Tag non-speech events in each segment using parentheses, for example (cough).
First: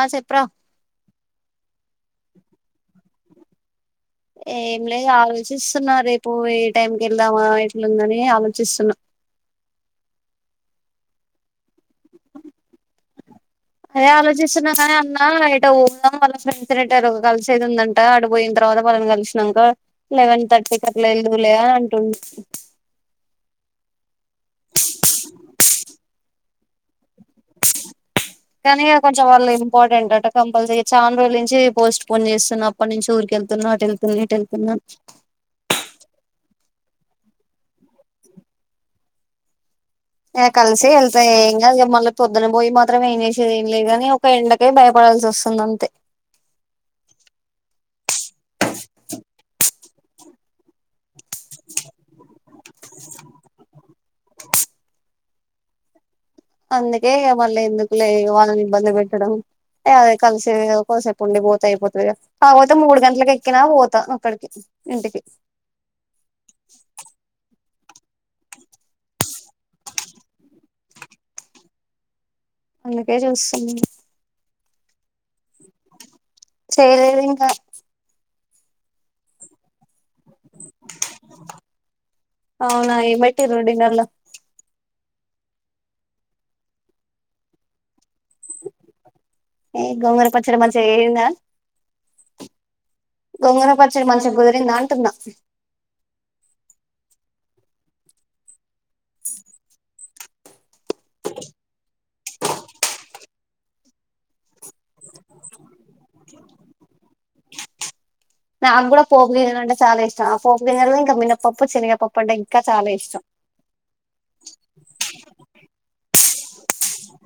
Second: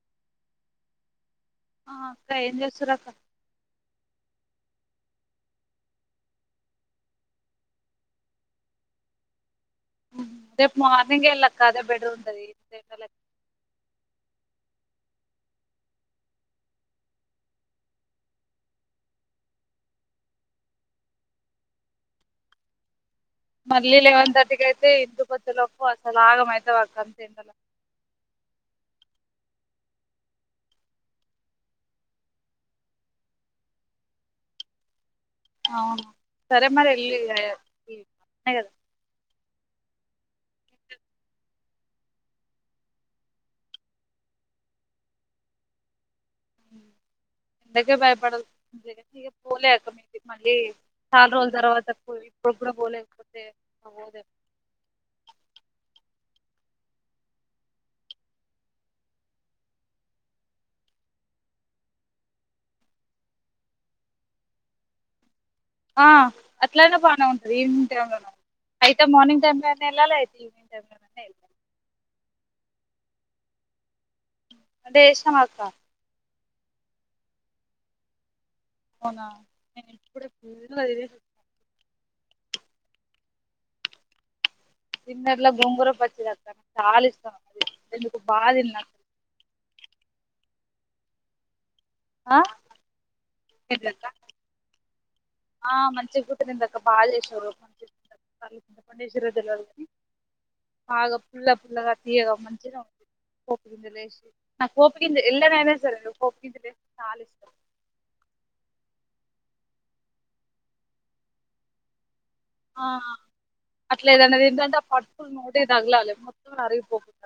ఆ చెప్పురా ఆ అక్క ఏం చేస్తురు అక్క ఏం లే ఆలోచిస్తున్నా రేపు ఏ టైంకి వెళ్దామా ఎట్లుందని ఆలోచిస్తున్నా రేపు మార్నింగ్ ఎళ్లక్క అదే బెటరుంటాది (unintelligible) అదే ఆలోచిస్తున్నా కాని అన్నా ఏటో పోదాం వాళ్ళ ఫ్రెండ్ (unintelligible) కలిసేది ఉందంట అటుపోయింతర్వాత తర్వాత మనం కలిసినాక లెవెన్ థర్టీకి అట్లా వెళ్దులే అని అంటుండు మళ్ళీ లెవెన్ థర్టీకి అయితే ఇంటి కొచ్చే లోపు అసలు ఆగం ఐతావ్ అక్క ఎండల కానీ కొంచెం మళ్ళీ ఇంపార్టెంట్ అట కంపల్సరీ చాలా రోజుల నుంచి పోస్ట్ పోన్ చేస్తున్నాను అప్పటి నుంచి ఊరికి వెళ్తున్నా అటు వెళ్తున్నా ఇటు వెళ్తున్నా అవును సరే మరి ఏళ్ళు ఇగ (unintelligible) ఏ కలిసి వెళ్తా ఏం కాదు ఇగ మల్ల పొద్దున పోయి మాత్రం ఏం చేసేది ఏం లేదుకని ఒక ఎండకే భయపడ డాల్సి వస్తుంది అంతే ఎండకే భయపడాసివస్తుంది ఇక పోలే అక్క మీది మళ్ళీ చాలా రోజుల తర్వాతకు పోయి ఇప్పుడు కూడా పోలేకపోతె ఇగ పోదెప్పుడు అందుకే మళ్ళీ ఎందుకులే వాళ్ళని ఇబ్బంది పెట్టడం అ అదే కలిసి కొసేపు ఉండి పోతే అయిపోతది గా కాకపోతే మూడు గంటలకి ఎక్కినాా పోతా అక్కడికి ఇంటికి ఆ అట్లనే బానే (unintelligible) అయితే మార్నింగ్ టైంలో లోనే వెళ్ళాలి అయితే ఈవెనింగ్ టైమ్ లోనే వెళ్ళాలి అందుకే చూస్తున్న వంట చేసినవా అక్క చేయలేదు ఇంకా అవునా నేను ఇపుడె (unintelligible) అవునా ఏం పెట్టిరు డిన్నర్ల డిన్నర్లో గొంగుర పచ్చడ (inaudible) చాల ఇష్టం అది ఎందుకొ బా దిన్న ఏ గోంగుర పచ్చడ మంచ అయిందా గొంగూర ఏంటిదక్క పచ్చడి మంచి గుదిరిందా అంటున్న ఆ మంచి గుదిరిందిక్క బా చేసిరు వాళు చింతపండేశిర్రో దెలవదు కనీ బాగ పుల్ల పుల్లగ తీయగా మంచి ఉంది పోప్ గింజ లేసి నాకు పోప్ గింజ ఎల్ల నైన సరే పోపు గిజ లే చాలా ఇష్టం నాక్ గూడా పోపు గింజలంటే చాల ఇష్టం ఆ పోపు గింజలే ఇంకా మినన్నపప్పు చెనగగప క చాలా ఇష్టం అట్లేదన్న దీంటంటే ఆ పట్కులు నోటి ధగలాలే మొత్తం అరిగిపోకుంట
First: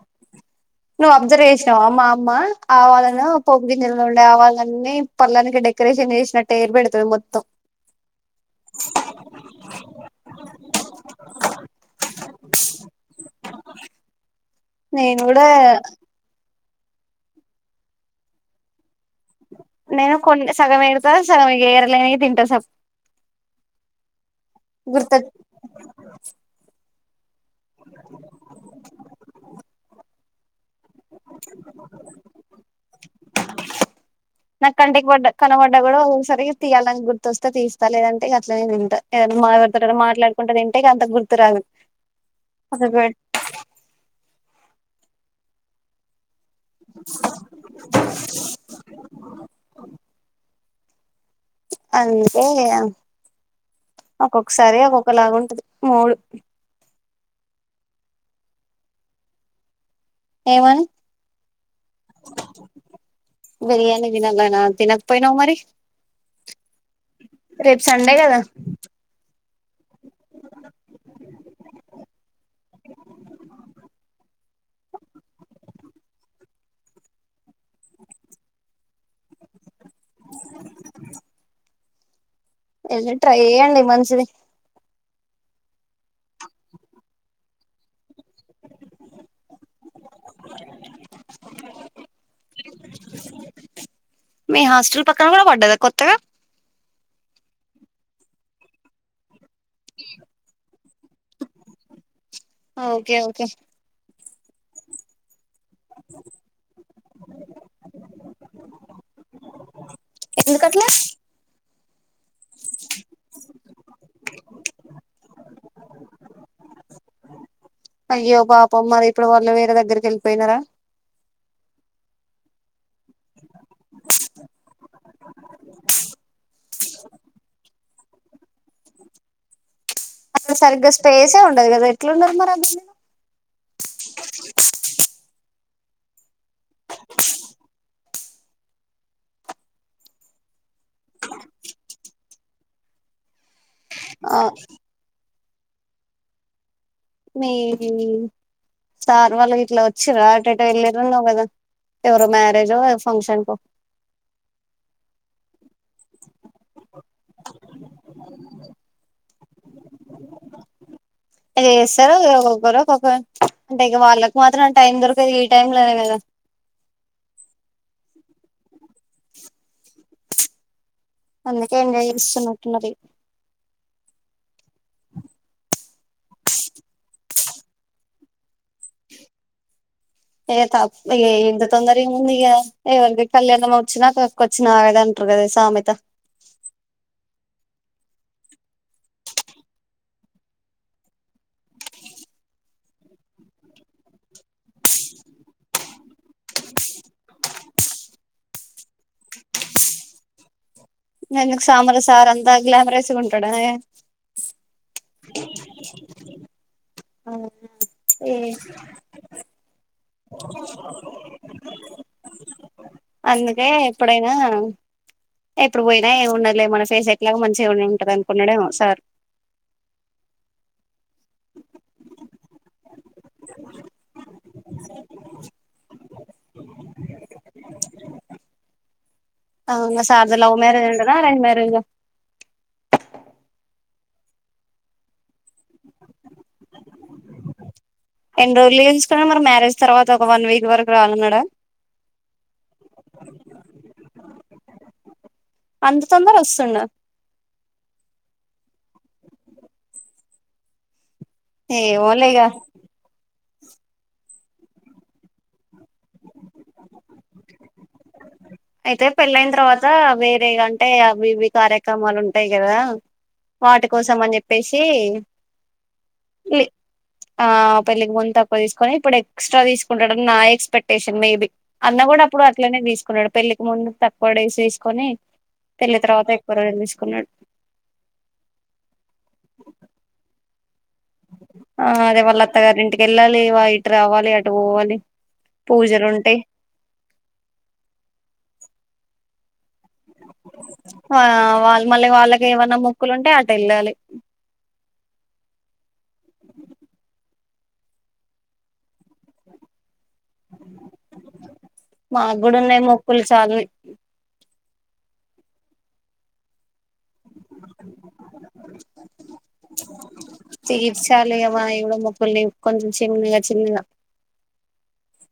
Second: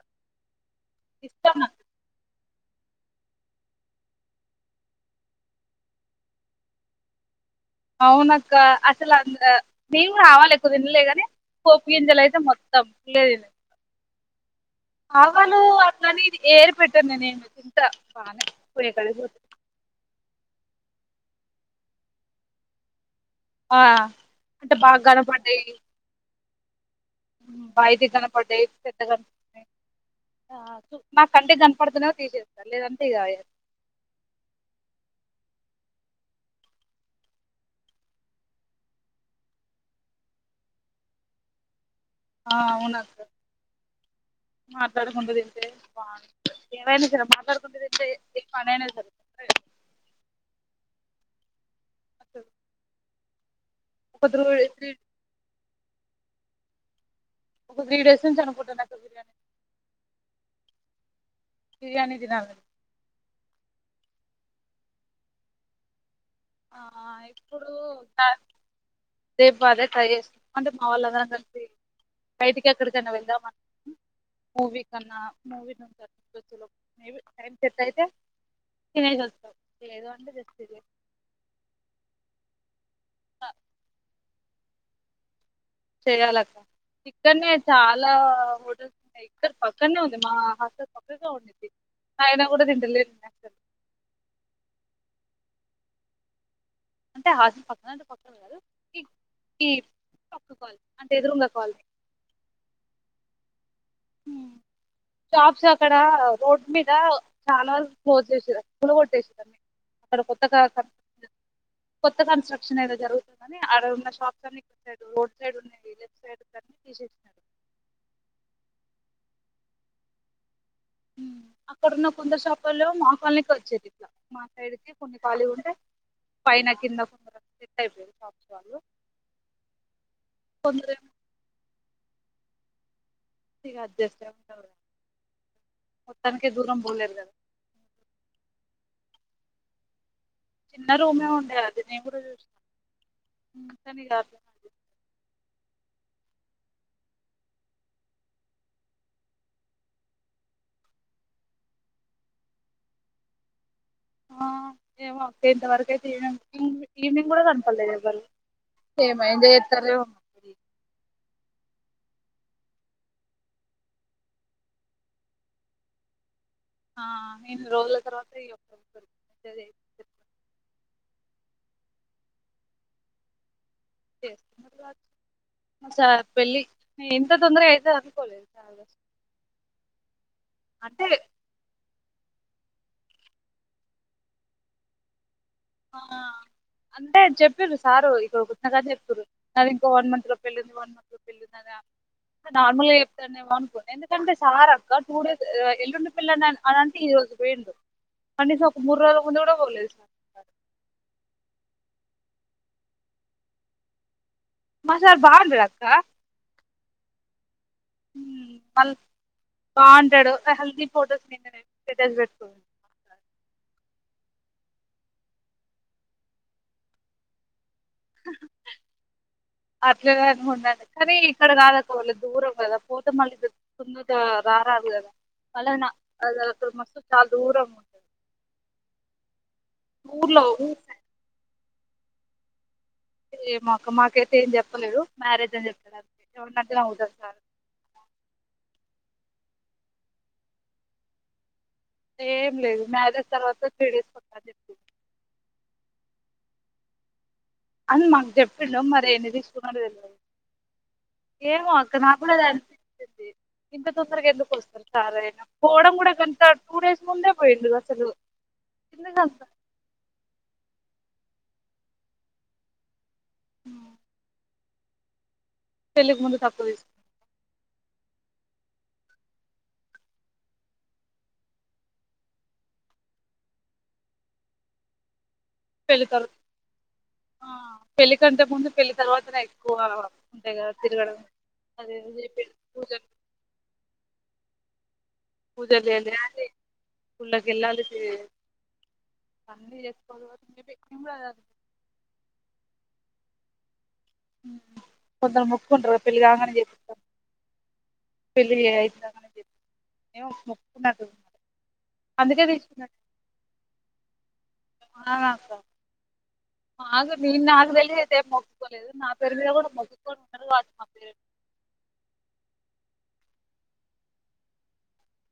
నువ్వు అబ్జర్వ్ చేసినావా మా అమ్మ ఆవాలలో పోపు గింజల్లో ఉండే ఆవాళ్ళన్నీ పల్లానికి డెకరేషన్ చేసినట్టే ఏరి పెడతది మొత్తం అవునక్క అసలు అందుల నేను గూడ ఆవాలు ఎక్కువ తినలేగాని పోపు గింజలు అయితే మొత్తం ఫుల్ (unintelligible) నేను కూడా ఆవాలూ అట్లని ఇది ఏర్ పెట్ట నేనేమి తింటా బానే (unintelligible) నేను కొన్ సగం ఎరుతా సగం ఇగ ఎరలేని తింటా స ఆ అంటే బాగా గుర్తొ బయిటి కనపడ్డయ్ పెద్ద కనిపి (inaudible) నా కంటి కనపడుత తీసేస్తా లేదంటే ఇగా నా కంటిక్ బడ్డ కనవ నగూడా ఒఓసారి తియ్యాలని గుర్తొస్తే తీస్తా, లేదంటే ఇగ అట్లనే దింట ఎవరన్ (unintelligible) మాట్లాడుకుంట దిన్. టే గ అంత గుర్తు రాదు ఆ అవునక్క మాట్లాడుకుండ తింటే బాన్ ఎవైనా సరే మాట్లాడుకుంట తింటే ఎ పని అయిన సరే (unintelligible) అంటే అ ఒక త్రూ ఒక్కొక్కసారి త్రీ ఒక్కొక్కలాగ ఉంటది మూలు ఒక త్రీ డేస్ నుంచి అనుకుంట నాకు బిర్యానీ ఏమని బిర్యానీ తినాలని బిరియానీ తినాలనా తినకపోయినావ్ మరి ఆ రేప్ సండే గదా రేపు అదే ట్రై చేస్ అంటే మా వాళ్ళ అందరం కలిసి బయటికి ఎక్కడికన్నా వెళ్దామ (inaudible) మూవికన్నా మూవి నుంచీ (inaudible) మే బి టైం సెట్ ఐతే తినేసొస్త లేదు అంటే జస్ట్ ఇదే ఎల్లి ట్రై ఏయండి మంచిది చెయ్యాలక్ ఇక్కన్నే చాలా హోటల్స్ ఉన్నాయి ఇక్కడ ప క్కన్నే ఉంది మా హాస్టల్ పక్కకే ఉండిద్ది ఆయన గూడా తింట లేదు (inaudible) మీ హస్టల్ పక్కన గూడ పడ్డద కొత్తగ అంటే హాస్టల్ పక్కన అంటే పక్కన గాదు ఇ ఈ పక్క కాలనీ అంటే ఎదురుంగ కాలనీ ఓకే ఓకే షాప్స్ అక్కడా రోడ్ మీద చాలా అర్ క్లోజ్ చేసారు కూలగొట్టేసిరు అవి అక్కడ కొత్తగా కా ఎందుకట్లా (inaudible) కొత్త కన్స్ట్రక్షన్ ఏదో జరుగుతుందనీ ఆడ ఉన్న షాప్స్ అన్నీ రోడ్ సైడ్ ఉన్నది (inaudible) సైడ్ తని తీసేసినా అయ్యో పాపం మరి ఇప్పుడు వాళ్ళు వేరే దగ్గరికి ఎళ్ళిపోయినరా అక్కడున్న కొందరు షాపోల్లేం మా కాలనీకి ఒచ్చేది ఇట్ల మా సైడ్ కి కొన్ని ఖాళీ ఉంటే పైన కింద (inaudible) సెట్ అయిపోయిర్ షాప్స్ వాళ్ళు అక్కడ సరిగ్గా కొందరేమో స్పేసే ఉండదు కదా ఎట్లున్నరు మరి (unintelligible) ఇక అడ్జస్ట్ అయినామ్ మొత్తానికే దూరం పోలేదు కదా చిన్న రూమే ఉండే కదాఅది నేను కూడా చూసిన కానీ ఇగ ఆ అట్లా మీరు సార్ వాళ్ళు ఇట్లా వచ్చిర్రా అటు ఏటో వెళ్లిర్రన్నవ్ కదా ఎవరో మేరేజో ఫంక్షన్కో ఆ ఏమో అక్క ఇంత వరకు అయితే ఏమో ఈవినింగ్ కూడా కనపడలేదు ఎవ్వరు (unintelligible) ఇది చేస్తారు ఒక్కొరుక్కొక్కరు అంటే ఇగ వాళ్ళకి మాత్రం టైం దొరకదు ఈ టైమ్ లోనే కదా ఆ ఎన్ని రోజుల తర్వాత ఈ ఒక్క (inaudible) అందుకే ఎంజాయ్ చేస్తున్నట్టున్నది (inaudible) సార్ పెళ్ళి ఇంత తొందర అయితే అనుకోలేదు ఏ అంటే తప్ప ఇంత తొందర ఏముంది ఇగ ఎవరికి కళ్యాణం వచ్చినా కక్కు వచ్చినా ఆగదు అంటార్రు కదా సామెత ఆ అంతే చెప్పిర్రు సారు ఇక్కడ వచ్చిన కానించి చెప్తుారు నాది ఇంకో వన్ మంత్ లో పెళ్ళున్ది వన్ మంత్ లో పెళ్ళు న్ద్ అని నార్మల్గా చెప్తానేమో అనుకోన్న ఎందుకంటే సార్ అక్క టూ డేస్ ఎల్లుండి పెళ్లి అని అనంటే పోయిండు కనీసం ఒక మూడు రోజుల ముందు కూడా పోలేదు ఎందుకు సామ్రా సార్ అంతా గ్లామరస్గా ఉంటాడా ఏ మాసార్ బాగుంటడక్కా అహా ఏ బాగుంటాడు హెల్దీ ఫొటోస్ నేను స్టేటస్ పెట్టుకున్నాను అందుకే ఎప్పుడైనా ఎప్పుడు పోయినా ఏమి ఉండదులే మన ఫేస్ ఎట్లాగో మంచి ఉంటది అనుకున్నాడేమో సార్ అట్లనే అనుకుంటాండు కానీ ఇక్కడ కాదు వాళ్ళు దూరం కదా పో మళ్లీ (unintelligible) రారాదు కదా మలానా అసలు మస్తు చాలా దూరం ఉంటుంది అవును సార్ ది ఊర్లో లవ్ ఊరు మ్యారేజ్ అంటనా అరేంజ్ మ్యారేజ సైడ్ మాకు మాకైతే ఏం చెప్పలేదు మ్యారేజ్ అని చెప్ ఎవడు నచ్చిన ఉంటడు సార్ ఎన్ని రోజులు లీవ్ తీసుకున్నాడు మ్యారేజ్ తర్వాత ఒక వన్ వీక్ వరకు రానన్నడ ఏం లేదు మ్యారేజ్ తర్వాత త్రీ డేస్ కొత్తా అన్ చెప్పాడు అంత తొందర వస్తుండ అని మాకు చెప్పిండు మరి ఎన్ని తీసుకున్నాడో మాక్ తెలీదు ఏమో అక్క నా ఏమోలే కూడా ఇగ అదే అనిపిస్తుంది ఇంత తొందరగా ఎందుకు వస్తారు సార్ అయినా పోవడం కూడా గంత టూ డేస్ ముందే పోయిండు అసలు అయితే ఎందుకంత పెళ్ళైన తర్వాత వేరేగా అంటే అవి ఇవి కార్యక్రమాలు ఉంటాయి కదా వాటి కోసం అని చెప్పేసి పెళ్లికి ముందు తక్కువ తీస్ పెళ్లికి ముందు తక్కువ తీసుకొని ఇప్పుడు ఎక్స్ట్రా తీసుకుంటాడని నా ఎక్స్పెక్టేషన్ మేబీ అన్న కూడా అప్పుడు అట్లనే తీసుకున్నడు పెళ్లికి ముందు తక్కువ వాడేసేసుకొని పెళ్లి తర్వాత ఎక్కువ (unintelligible) ఆ పెళ్లి కంటే ముందు పెళ్లి తర్వాతనే ఎక్కువ ఉంటాయిగ ఆ అదే వాళ్ళ అత్తగారి ఇంటికి పూజలు వెళ్ళాలి వా ఇటు రావాలి అటు పోవాలి పూజలు చేపియాలీ గుళ్లకు కెళ్ళాలి (unintelligible) ఆ వాళ్ళు మళ్ళీ వాళ్ళకి ఏమన్నా మొక్కులు ఉంటే అటు వెళ్ళాలి ఉమ్, కొందరు పెళ్ళి అయిందాకైన జేస్ ఏ మొక్కున్నట్టు మాకు అందుకే కూడా ఉన్నాయి తీర్చిన మొక్కులు చాలని ఆ అక్క ఆ నేను నాకు తెలిసి అయితే మొక్సుకోలేదు నా పేరు మీద కూడా మొసుకొని ఉన్నారు వాటి మా పేరు ల్ికొంచం చెగా చెల్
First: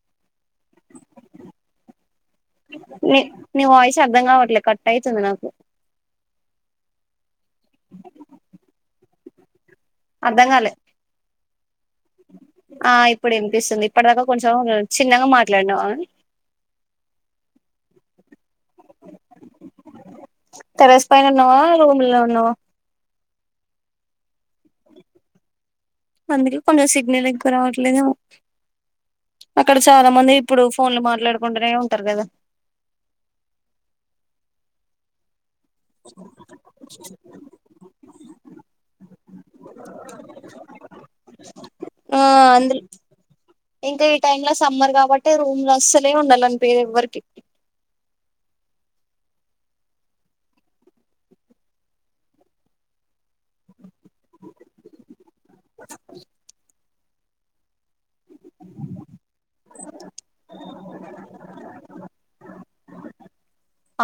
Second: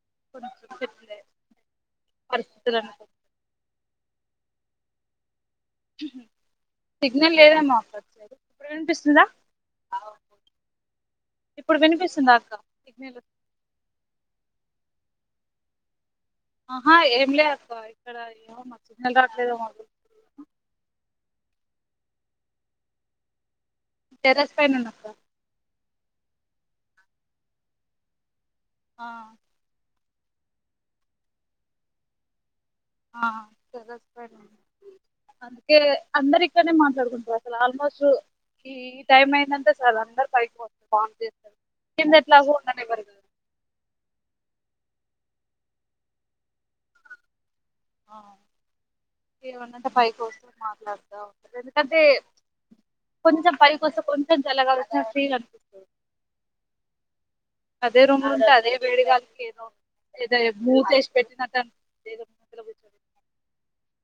(inaudible) నీ నీ వాయిస్ అర్ధం కావట్లే కట్ అయితుంది నాకు సిగ్నల్ లేదమ్మా ఇప్పుడు ఏ అనిపిస్తుందా అర్ధంగాలే ఇప్పుడు వినిపిస్తుందా అక్క ఆ సిగ్నల్ ఇప్పుడు వినిపిస్తుంది ఇప్పటి దాకా కొంచెం చిన్నగా మాట్లాడినాం ఆహా ఏం లే అక్క ఇక్కడ మ చిలద నా రూమ్ లో ఉ ను టెర్రస్ పైన ఉన్నా అక అందుకే కొంచెం సిగ్నల్ ఎక్కువ రావట్లేదు ఆ చాలా మంది ఇప్పుడు ఫోన్లు మాట్లాడుకుంటూనే ఉంటారు కదా ఆ (inaudible) అ అందరు ఇక్కడనే మాట్లాడుకుంటారు అసలు ఆల్మోస్ట్ ఈ ఈ టైమ్ అయిందంటే సార్ అందరు పైకిపోస్తారు బాన్ చేస్తారు కింద ఆ ఎట్లాగో అందులో ఉండనివ్వరుగా ఇంకా ఈ టైమ్ లో సమ్మర్ కాబట్టి రూమ్లు అస్సలే ఉండాలని పరు ఎవ్వరికి ఆ ఏమన్నంత పై కోసం మాట్లాడుతా ఉంటారు ఎందుకంటే కొంచెం పై కోసం కొంచెం చల్ల గాలి వసిన ఫీల్ అనిపిస్తుంది అదే రూమ్ లో ఉంటే అదే వేడి గాలి ఏదో భూ తెసి పెట్టిన తదో కూర్చ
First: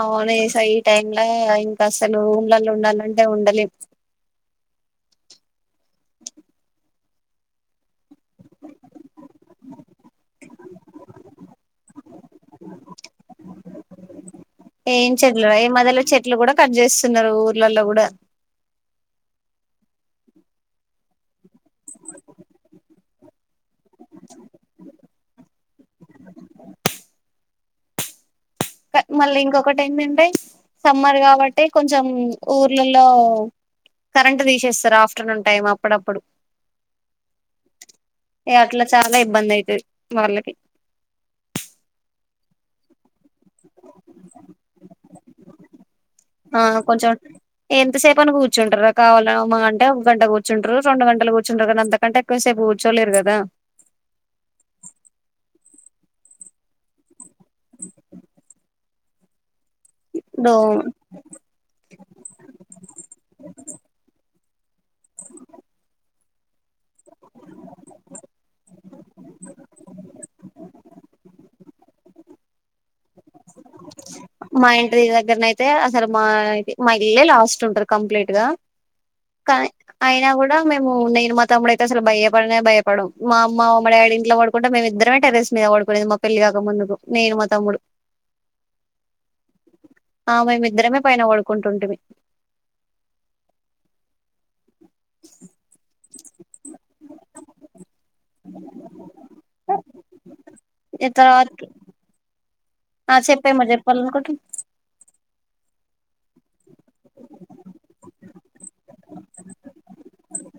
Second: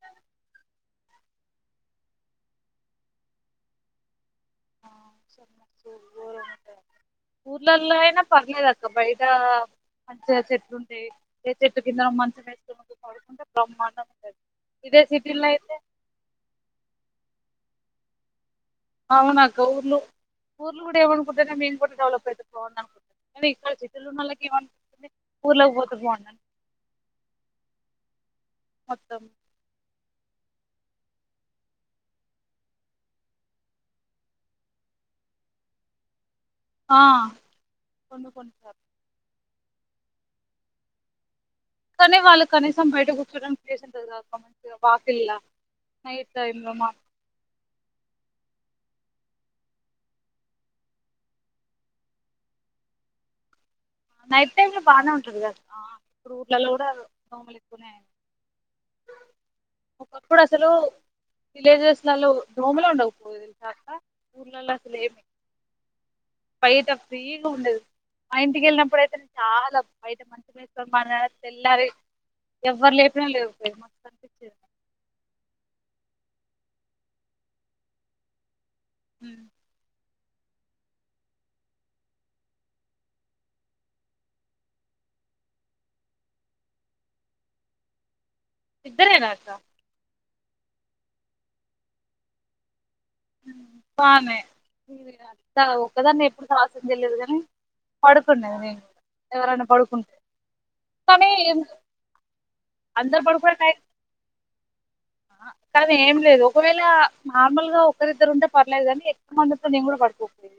అవును సై టైంలా ఇంకా అసలు ఊళ్ళలో ఉండాలంటే ఉండలే (inaudible) ఊర్లల్లో అయినా పర్లేదు అక్క బయట మంచిగా చెట్లుంటాయి చెకింద చెట్టు కింద మంచు వేసుకొని పడుకుంటే బ్రహ్మాండ ఏం చెట్లు రా ఏ మదల చెట్లు కూడా కట్ చేస్తున్నారు ఊర్లలో కూడా అవునా ఊర్లు ఊర్లు కూడా ఏమనుకుంటారనే మేము కూడా డెవలప్ అవుతు పో అనుకుంటు న ఇ లు నళ్ళకి ఏమనిపిస్తుంది ఊర్లోకి పోతూ పోండను మళ్ళీ ఇంకొక టైం ఉంటాయి సమ్మర్ కాబట్టి కొంచెం ఊర్లలో కరెంట్ తీసేస్తారు ఆఫ్టర్నూన్ టైం అప్పుడప్పుడు ఆ కొన్ని కొన్ని సార్లు అట్లా చాలా ఇబ్బంది అయి వర్లకి ళ్ళ కనీసం బయటకు వాక్ ఇ నైట్ టైం ఎంత సేపు అని కూర్చుంటారు కావాల మహా అంటే ఒక గంట కూర్చుంటారు రెండు గంటలు కూర్చుంటారు కదా అంతకంటే ఎక్కువ సేపు కూర్చోలేరు కదా నైట్ టైమ్ లో బాగానే ఉంటది కదా ఇప్పుడు ఊర్లలో కూడా దోమలు ఎక్కునే ఒకప్పుడు దో అసలు విలేజెస్లలో దోముల ఉండకపోదు కాక ఊర్ల అసలేమి బైట ఫ్రీగా ఉండదు ఆ ఇంటికెళ్ళిన ఇప్పుడైతే చాలా బయట మంచి మ తెల్లారి ఎవ్వరు లేపిన లేవుపో మొత్తం మా ఇంట్రీ దగ్గరన అయితే అసలు మాయి మా ఇల్లే లాస్ట్ ఉంటారు కంప్లీట్ గా ఉమ్. కాయ అయినా కూడా మేము నేను మా తమ్ముడ అతే అసలు భయపడనే భయపడ మా అమ్మ మామ్మ డాడీ ఇంట్లో పడుకుంటే మేము రామే టెరెస్ మీద పడుకునేది మా పెళ్లి కాక ముందుకు నేను మా తమ్ముడు ఇద్దరేనాత ఆ మేమిద్దరమే పైన వాడుకుంటుంటేం బానే మీ ఒక్కదాన్ని ఎప్పుడు రావాసయం తె లేదు కాని పడుకుండేది నేను ఎవరైనా పడుకుంటే కానీ ఇతరు ఏం- అందరు పడు కూడాై కానీ ఏం లేదు ఒకవేళ నార్మల్ గా ఇద్దరిద్దరు ఉంటే పర్లేదు కాని ఎక్క్క మందితో నేను కూడా పడుకోకలేదు